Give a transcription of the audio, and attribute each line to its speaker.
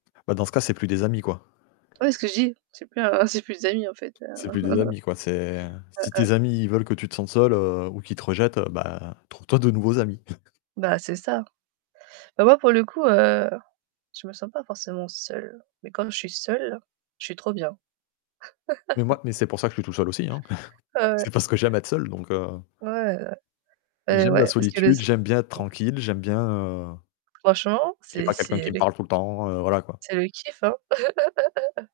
Speaker 1: Bah, dans ce cas, c'est plus des amis quoi.
Speaker 2: Ouais, ce que je dis, c'est plus c'est plus d'amis en fait. Heu
Speaker 1: C'est plus des amis, quoi, c'est si
Speaker 2: heu.
Speaker 1: tes amis ils veulent que tu te sentes, heu, seul ou qu'ils te rejettent, bah trouve-toi de nouveaux
Speaker 2: Mmh.
Speaker 1: amis.
Speaker 2: Bah, c'est ça. Bah, moi pour le coup, heu, je me sens pas forcément seule, mais comme je suis seule je suis trop bien.
Speaker 1: Mais moi mais c'est pour ça que je suis tout seul aussi.
Speaker 2: Heu
Speaker 1: C'est parce que j'aime être seul donc heu
Speaker 2: Ouais. Eh
Speaker 1: J'aime la
Speaker 2: ouais, parce que les
Speaker 1: solitude,
Speaker 2: s
Speaker 1: j'aime bien être tranquille, j'aime bien heu
Speaker 2: Franchement
Speaker 1: qu'il n'y
Speaker 2: c'est
Speaker 1: pas quelqu'un
Speaker 2: c'est
Speaker 1: qui me
Speaker 2: les
Speaker 1: parle tout le temps, voilà quoi.
Speaker 2: c'est le kiff, hein.